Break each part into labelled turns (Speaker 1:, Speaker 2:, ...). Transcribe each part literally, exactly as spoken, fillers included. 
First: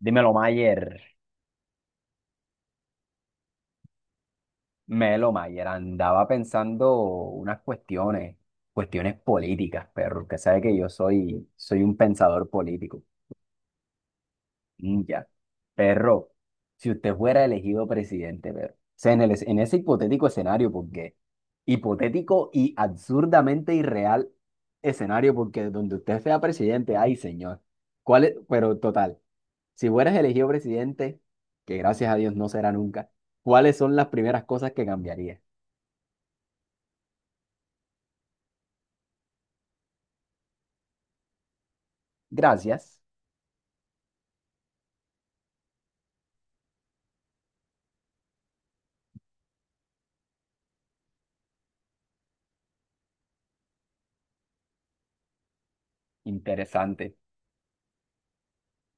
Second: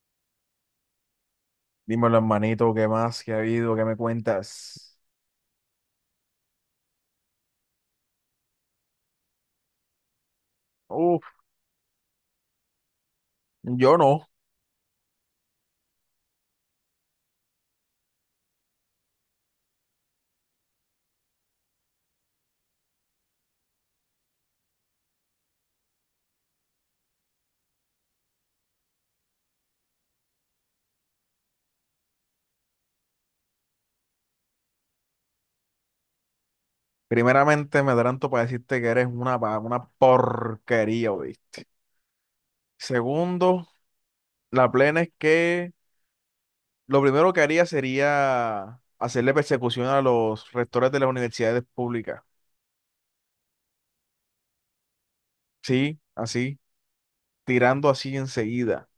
Speaker 1: Dímelo, Mayer.
Speaker 2: Dímelo, hermanito, ¿qué más? ¿Qué ha habido? ¿Qué me cuentas?
Speaker 1: Melo Mayer, andaba pensando unas cuestiones, cuestiones políticas, perro, que sabe que yo
Speaker 2: Uf,
Speaker 1: soy, soy un pensador político.
Speaker 2: yo no.
Speaker 1: Mm, ya. Perro, si usted fuera elegido presidente, perro, o sea, en el es- en ese hipotético escenario, porque hipotético y absurdamente irreal escenario, porque donde usted sea presidente, ay, señor. ¿Cuál es? Pero total. Si fueras elegido presidente, que gracias a Dios no será nunca, ¿cuáles son las primeras cosas que cambiarías?
Speaker 2: Primeramente, me adelanto para decirte que eres una, pa- una porquería, ¿oíste?
Speaker 1: Gracias.
Speaker 2: Segundo, la plena es que lo primero que haría sería hacerle persecución a los rectores de las universidades públicas. Sí, así,
Speaker 1: Interesante.
Speaker 2: tirando así enseguida.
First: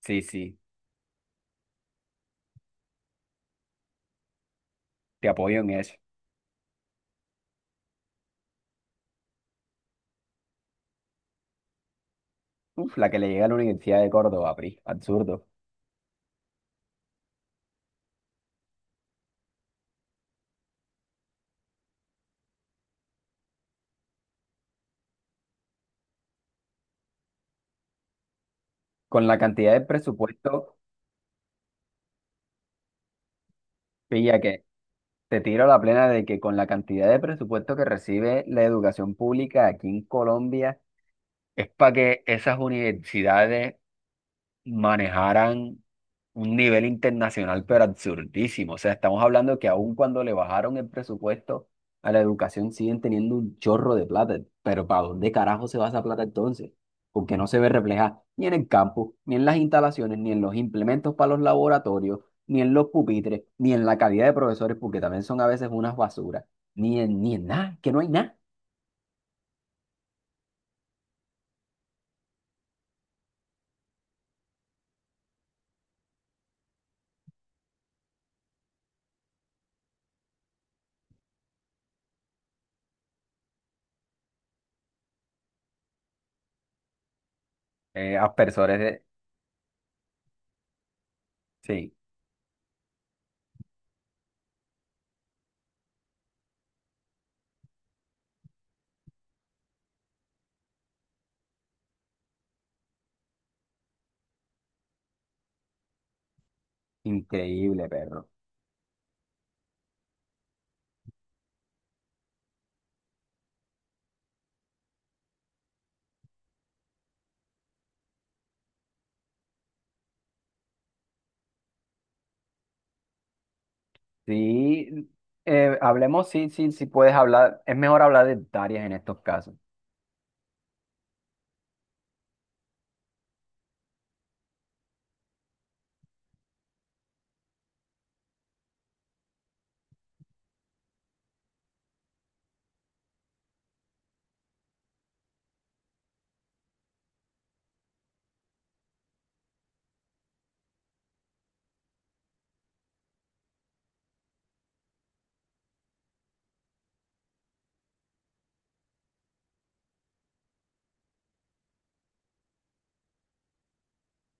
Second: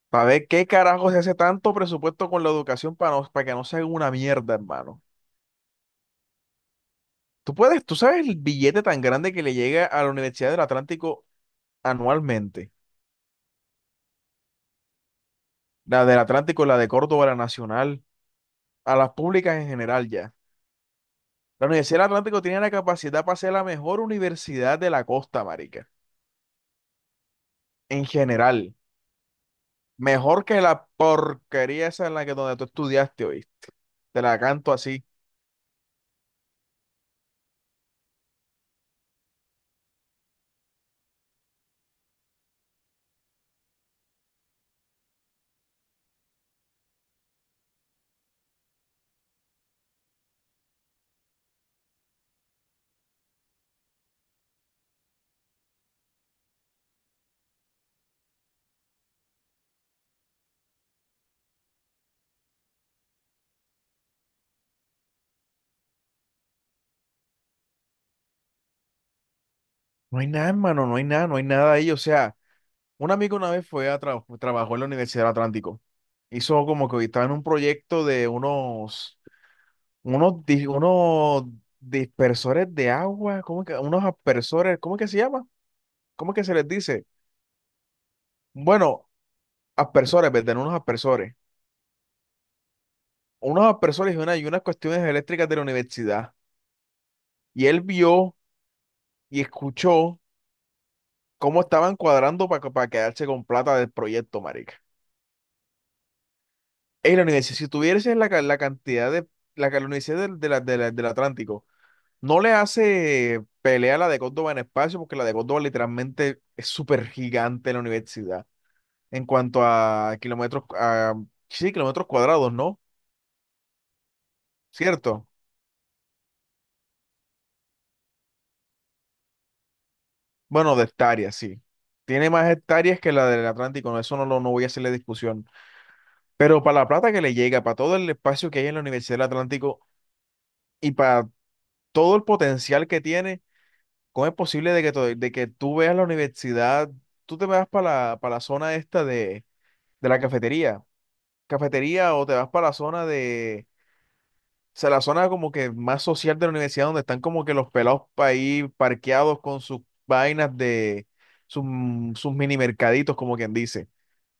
Speaker 1: Sí,
Speaker 2: Para ver
Speaker 1: sí,
Speaker 2: qué carajo se hace tanto presupuesto con la educación para, no- para que no sea una mierda, hermano.
Speaker 1: te apoyo en eso.
Speaker 2: Tú puedes, tú sabes el billete tan grande que le llega a la Universidad del Atlántico anualmente.
Speaker 1: Uf, la que le llega a la Universidad de Córdoba, P R I. Absurdo.
Speaker 2: La del Atlántico, la de Córdoba, la Nacional, a las públicas en general ya. La Universidad del Atlántico tiene la capacidad para ser la mejor universidad de la costa, marica. En general.
Speaker 1: Con la cantidad de
Speaker 2: Mejor que
Speaker 1: presupuesto,
Speaker 2: la porquería esa en la que donde tú estudiaste hoy. Te la
Speaker 1: pilla que
Speaker 2: canto así.
Speaker 1: te tiro la plena de que con la cantidad de presupuesto que recibe la educación pública aquí en Colombia, es para que esas universidades manejaran un nivel internacional, pero absurdísimo. O sea, estamos hablando que aun cuando le bajaron el presupuesto a la educación, siguen teniendo un chorro de plata. Pero ¿para dónde carajo se va esa plata entonces? Porque no se ve reflejada ni en el campo, ni en las instalaciones, ni en los implementos para los laboratorios, ni en los pupitres, ni en la calidad de profesores, porque también son a veces unas basuras, ni en, ni en nada, que no hay nada.
Speaker 2: No hay nada, hermano, no hay nada, no hay nada ahí. O sea, un amigo una vez fue a tra- trabajó en la Universidad del Atlántico. Hizo como que estaba en un proyecto de unos unos, di- unos dispersores de agua, ¿cómo que? Unos aspersores, ¿cómo que se llama? ¿Cómo que se les dice?
Speaker 1: Eh, aspersores de...
Speaker 2: Bueno, aspersores, ¿verdad? Unos aspersores.
Speaker 1: Sí,
Speaker 2: Unos aspersores y, una, y unas cuestiones eléctricas de la universidad. Y él vio y escuchó cómo estaban cuadrando para, para quedarse con plata del proyecto, marica. En la universidad, si
Speaker 1: increíble,
Speaker 2: tuviese
Speaker 1: perro.
Speaker 2: la, ca- la cantidad de, la, ca- la universidad del, de la- de la- del Atlántico, no le hace pelea a la de Córdoba en espacio, porque la de Córdoba literalmente es súper gigante la universidad en cuanto a kilómetros, a, sí, kilómetros cuadrados, ¿no?
Speaker 1: Sí,
Speaker 2: ¿Cierto?
Speaker 1: eh, hablemos, sí, sí, sí puedes hablar, es mejor hablar de hectáreas en estos casos.
Speaker 2: Bueno, de hectáreas, sí. Tiene más hectáreas que la del Atlántico, no, eso no, lo, no voy a hacerle discusión. Pero para la plata que le llega, para todo el espacio que hay en la Universidad del Atlántico y para todo el potencial que tiene, ¿cómo es posible de que, to- de que tú veas la universidad, tú te vas para la, para la zona esta de, de la cafetería? Cafetería o te vas para la zona de sea, la zona como que más social de la universidad, donde están como que los pelados pa' ahí parqueados con sus vainas de sus, mm, sus mini mercaditos, como quien dice,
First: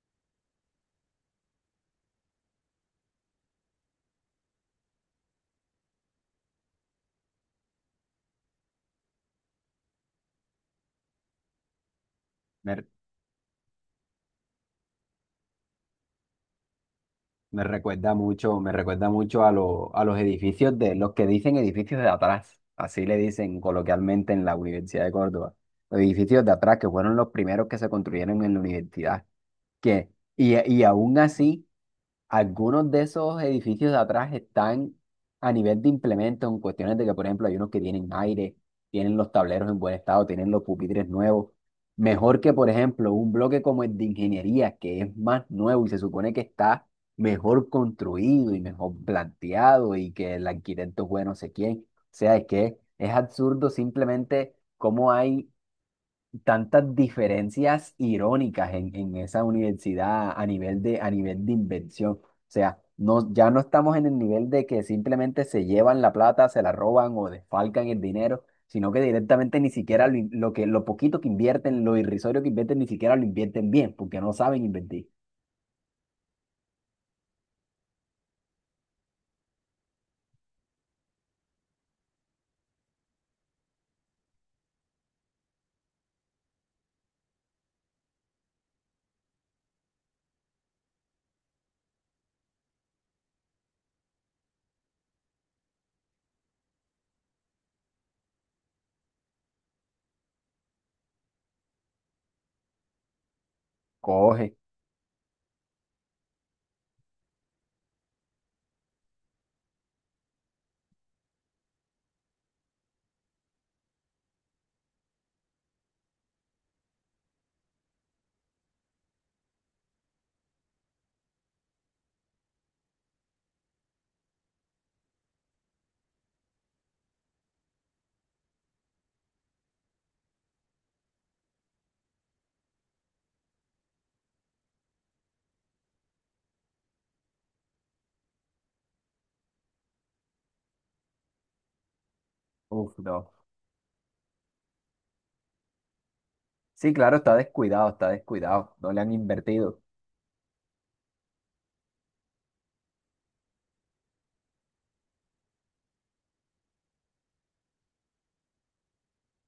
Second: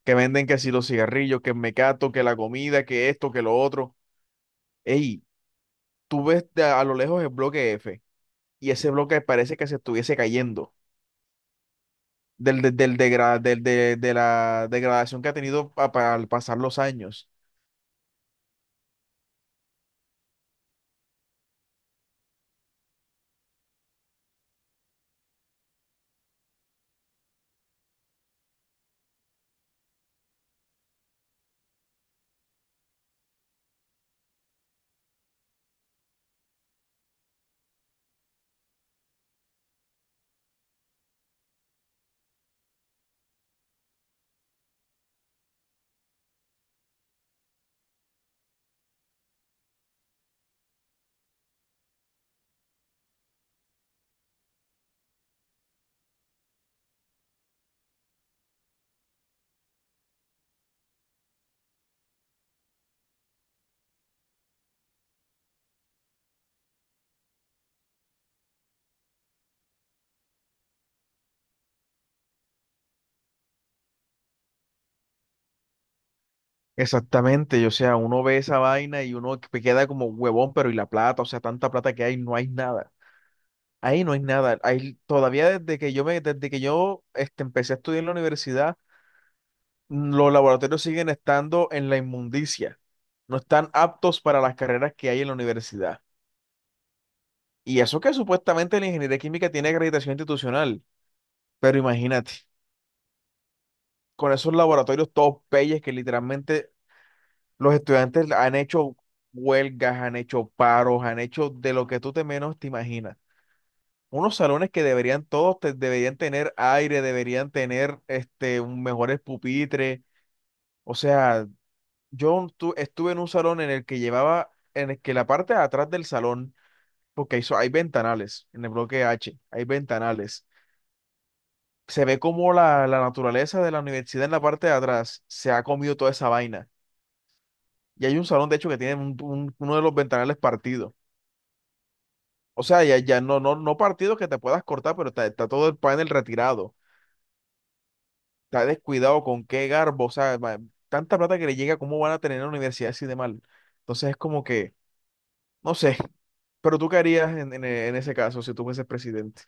Speaker 2: que venden que si los cigarrillos, que el mecato, que la comida, que esto, que lo otro. Ey, tú ves de a, a lo lejos el bloque F y ese bloque parece que se estuviese cayendo del,
Speaker 1: Me,
Speaker 2: del, del degra- del- de, de la degradación que ha tenido pa- pa- al pasar los años.
Speaker 1: me recuerda mucho, me recuerda mucho a, lo- a los edificios de los que dicen edificios de atrás, así le dicen coloquialmente en la Universidad de Córdoba. Los edificios de atrás que fueron los primeros que se construyeron en la universidad. Que, y, y aún así. Algunos de esos edificios de atrás están a nivel de implementos, en cuestiones de que, por ejemplo, hay unos que tienen aire, tienen los tableros en buen estado, tienen los pupitres nuevos. Mejor que, por ejemplo, un bloque como el de ingeniería, que es más nuevo y se supone que está mejor construido y mejor planteado y que el arquitecto fue no sé quién. O sea, es que es absurdo simplemente cómo hay tantas diferencias irónicas en, en esa universidad a nivel de, a nivel de invención. O sea, no, ya no estamos en el nivel de que simplemente se llevan la plata, se la roban o desfalcan el dinero, sino que directamente ni siquiera lo, in- lo que, lo poquito que invierten, lo irrisorio que invierten, ni siquiera lo invierten bien, porque no saben invertir.
Speaker 2: Exactamente, o sea, uno ve esa vaina y uno que queda como huevón, pero y la plata, o sea, tanta plata que hay, no hay nada. Ahí no hay nada. Ahí, todavía desde que yo me, desde que yo este, empecé a estudiar en la universidad, mm, los laboratorios siguen estando en la inmundicia. No están aptos para las carreras que hay en la universidad. Y eso que supuestamente la ingeniería química tiene acreditación institucional, pero imagínate, con esos
Speaker 1: Coge.
Speaker 2: laboratorios todos peyes que literalmente los estudiantes han hecho huelgas, han hecho paros, han hecho de lo que tú te menos te imaginas. Unos salones que deberían todos te- deberían tener aire, deberían tener este un mejores pupitres. O sea, yo tu- estuve en un salón en el que llevaba, en el que la parte de atrás del salón, porque hay, so- hay ventanales en el bloque H, hay ventanales. Se ve como la, la naturaleza de la universidad en la parte de atrás se ha comido toda esa vaina. Y hay un salón, de hecho, que tiene un- un- uno de los ventanales partido. O sea,
Speaker 1: Uf,
Speaker 2: ya, ya
Speaker 1: no.
Speaker 2: no, no, no partido que te puedas cortar, pero está, está todo el panel retirado.
Speaker 1: Sí, claro, está descuidado, está
Speaker 2: Está
Speaker 1: descuidado. No le han
Speaker 2: descuidado con qué
Speaker 1: invertido.
Speaker 2: garbo. O sea, ma- tanta plata que le llega, ¿cómo van a tener en la universidad así de mal? Entonces es como que, no sé. Pero tú qué harías en, en e- en ese caso si tú fueses presidente.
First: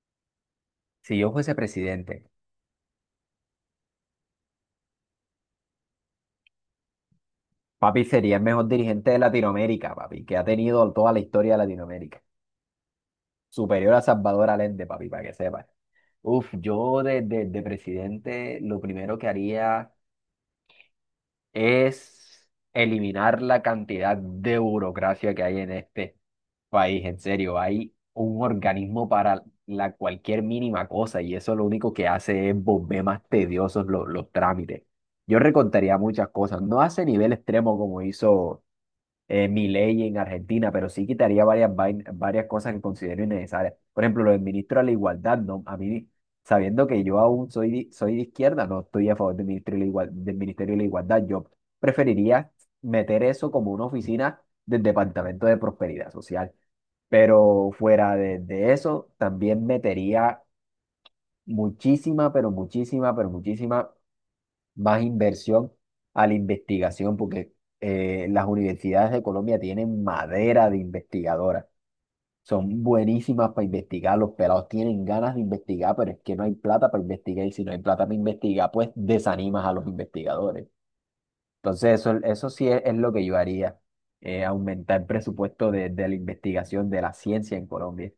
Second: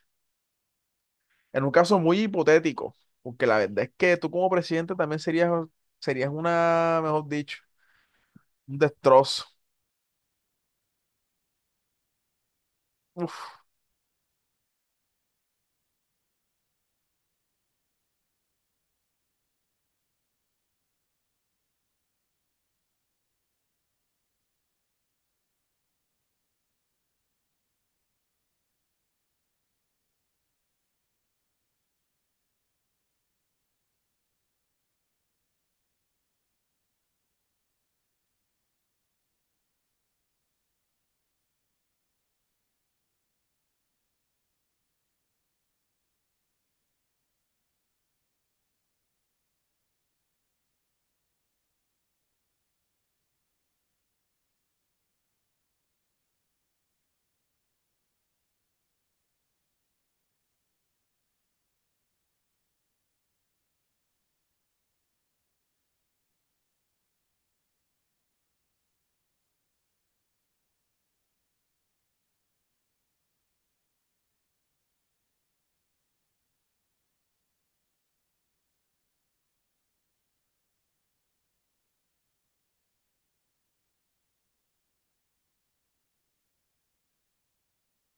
Speaker 1: Si yo fuese
Speaker 2: En un caso muy
Speaker 1: presidente.
Speaker 2: hipotético, porque la verdad es que tú como presidente también serías, serías una, mejor dicho,
Speaker 1: Papi sería el mejor
Speaker 2: un
Speaker 1: dirigente de
Speaker 2: destrozo.
Speaker 1: Latinoamérica, papi, que ha tenido toda la historia de Latinoamérica.
Speaker 2: Uf,
Speaker 1: Superior a Salvador Allende, papi, para que sepas. Uf, yo de, de- de presidente lo primero que haría es eliminar la cantidad de burocracia que hay en este país. En serio, hay un organismo para la cualquier mínima cosa y eso lo único que hace es volver más tediosos los, los trámites. Yo recortaría muchas cosas, no hace nivel extremo como hizo eh, mi ley en Argentina, pero sí quitaría varias, vain- varias cosas que considero innecesarias. Por ejemplo, lo del ministro de la Igualdad, ¿no? A mí, sabiendo que yo aún soy, di- soy de izquierda, no estoy a favor del ministro de la Igual- del Ministerio de la Igualdad. Yo preferiría meter eso como una oficina del Departamento de Prosperidad Social. Pero fuera de, de eso, también metería muchísima, pero muchísima, pero muchísima más inversión a la investigación, porque eh, las universidades de Colombia tienen madera de investigadoras. Son buenísimas para investigar, los pelados tienen ganas de investigar, pero es que no hay plata para investigar y si no hay plata para investigar, pues desanimas a los investigadores. Entonces, eso, eso sí es, es lo que yo haría, eh, aumentar el presupuesto de, de la investigación de la ciencia en Colombia.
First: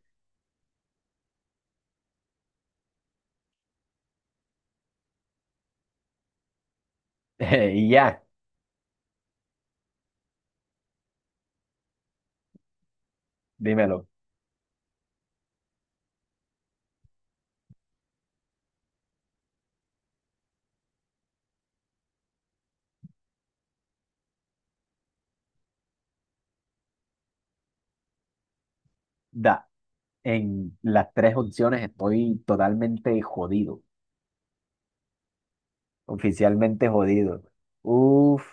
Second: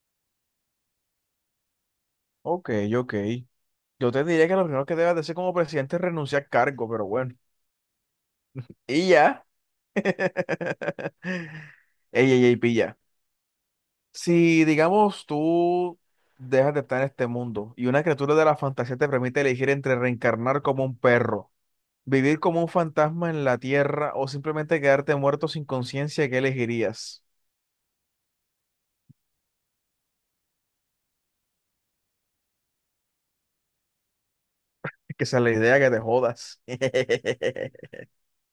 Speaker 2: ok, ok. Yo te diría que lo primero que debes de hacer como presidente es renunciar al cargo, pero bueno.
Speaker 1: Y ya,
Speaker 2: Y ya. Ey, ey, ey, pilla.
Speaker 1: dímelo,
Speaker 2: Si, digamos, tú dejas de estar en este mundo y una criatura de la fantasía te permite elegir entre reencarnar como un perro, vivir como un fantasma en la tierra o simplemente quedarte muerto sin conciencia, ¿qué elegirías?
Speaker 1: da, en las tres opciones estoy totalmente jodido.
Speaker 2: Es que esa es la idea que te jodas.
Speaker 1: Oficialmente jodido. Uf,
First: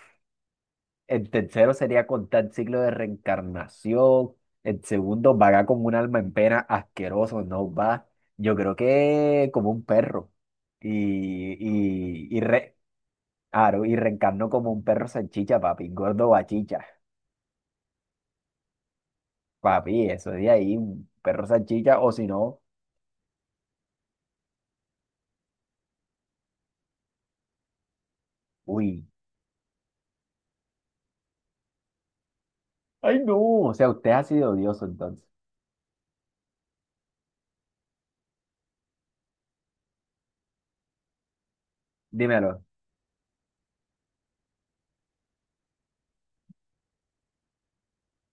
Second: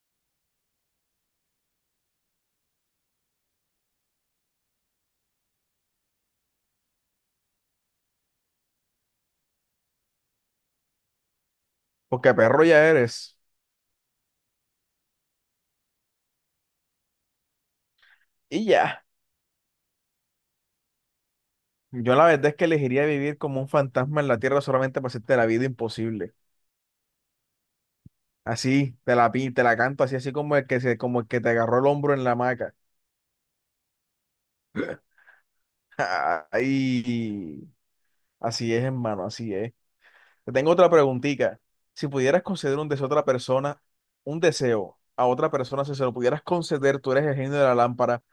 Speaker 1: el tercero sería contar el ciclo de reencarnación. El segundo, vagar como un alma en pena, asqueroso, no va. Yo creo que como un perro. Y, y,
Speaker 2: Porque
Speaker 1: y,
Speaker 2: perro
Speaker 1: re-
Speaker 2: ya eres.
Speaker 1: claro, y reencarno como un perro salchicha, papi, gordo bachicha.
Speaker 2: Y ya.
Speaker 1: Papi, eso de ahí, un perro salchicha, o
Speaker 2: Yo
Speaker 1: si
Speaker 2: la verdad es
Speaker 1: no,
Speaker 2: que elegiría vivir como un fantasma en la tierra solamente para hacerte la vida imposible. Así,
Speaker 1: uy.
Speaker 2: te la, pin- te la canto así, así como el que se, como el que te agarró el hombro en la hamaca.
Speaker 1: Ay, no, o sea, usted ha sido odioso entonces.
Speaker 2: Ay, así es, hermano, así es. Te tengo otra preguntita. Si pudieras
Speaker 1: Dímelo,
Speaker 2: conceder un deseo a otra persona, un deseo a otra persona, si se lo pudieras conceder, tú eres el genio de la lámpara,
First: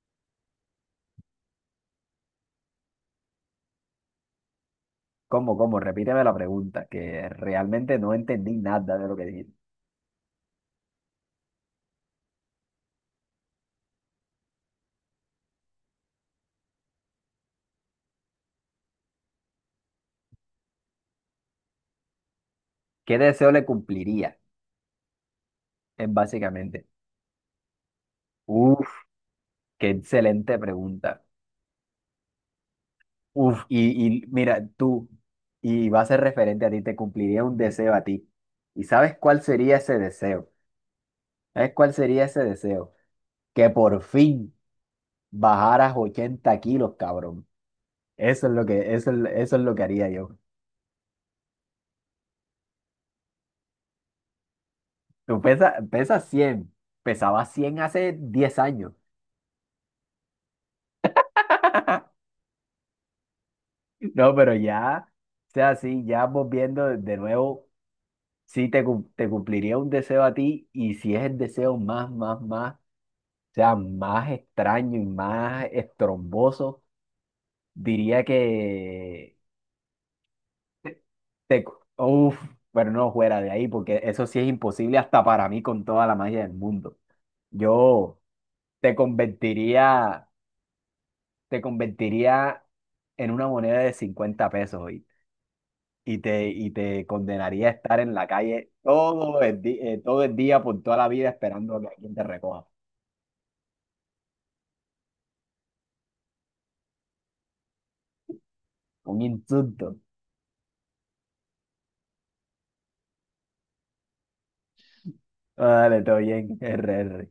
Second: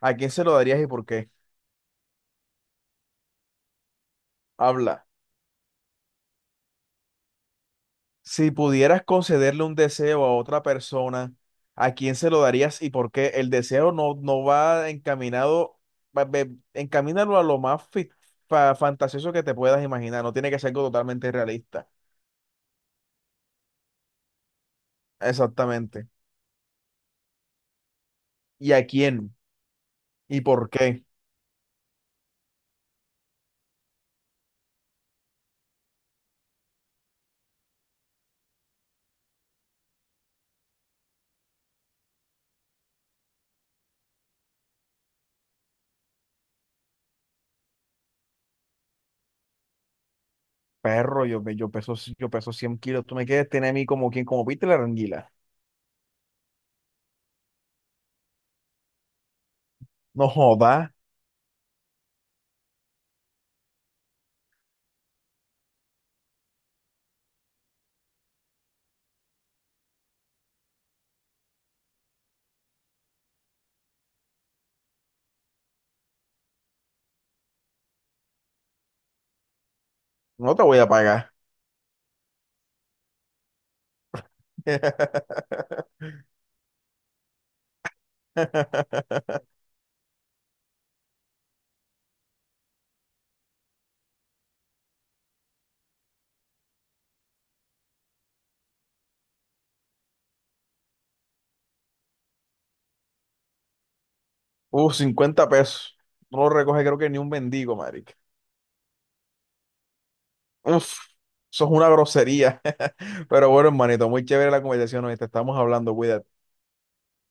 Speaker 2: ¿a quién se lo darías y por qué? Habla.
Speaker 1: ¿cómo, cómo? Repíteme la pregunta, que realmente no
Speaker 2: Si
Speaker 1: entendí nada
Speaker 2: pudieras
Speaker 1: de lo que dijiste.
Speaker 2: concederle un deseo a otra persona, ¿a quién se lo darías y por qué? El deseo no, no va encaminado, va- ve- encamínalo a lo más fi- fa- fantasioso que te puedas imaginar, no tiene que ser algo totalmente realista.
Speaker 1: ¿Qué deseo le cumpliría?
Speaker 2: Exactamente.
Speaker 1: Es básicamente.
Speaker 2: ¿Y a
Speaker 1: Uf,
Speaker 2: quién?
Speaker 1: qué
Speaker 2: ¿Y
Speaker 1: excelente
Speaker 2: por qué?
Speaker 1: pregunta. Uf, y, y mira, tú, y va a ser referente a ti, te cumpliría un deseo a ti. ¿Y sabes cuál sería ese deseo? ¿Sabes cuál sería ese deseo? Que por fin bajaras ochenta kilos, cabrón. Eso es lo que, eso, es- eso es lo que haría yo.
Speaker 2: Perro, yo, pe- yo peso, yo peso cien kilos, tú me quieres tener a mí como quien, como Peter la anguila.
Speaker 1: Tú pesas, pesas cien pesabas cien hace diez años.
Speaker 2: No jodas,
Speaker 1: No, pero ya, o sea, sí, ya volviendo de nuevo. Sí te, cum- te cumpliría un deseo a ti y si es el deseo más, más, más, o sea, más extraño y más estromboso, diría que
Speaker 2: no te voy a pagar.
Speaker 1: te... cu- Uf, pero no fuera de ahí porque eso sí es imposible hasta para mí con toda la magia del mundo. Yo te convertiría, te convertiría en una moneda de cincuenta pesos hoy. Y te, y te condenaría a estar en la calle todo el, di- eh, todo el día por toda la vida esperando a que alguien te recoja.
Speaker 2: Uf, cincuenta pesos. No lo recoge creo que ni un mendigo, marica.
Speaker 1: Un insulto.
Speaker 2: Uf, eso es una grosería. Pero bueno, hermanito, muy chévere la conversación, hoy te estamos hablando,
Speaker 1: Vale, todo
Speaker 2: cuídate.
Speaker 1: bien. R R.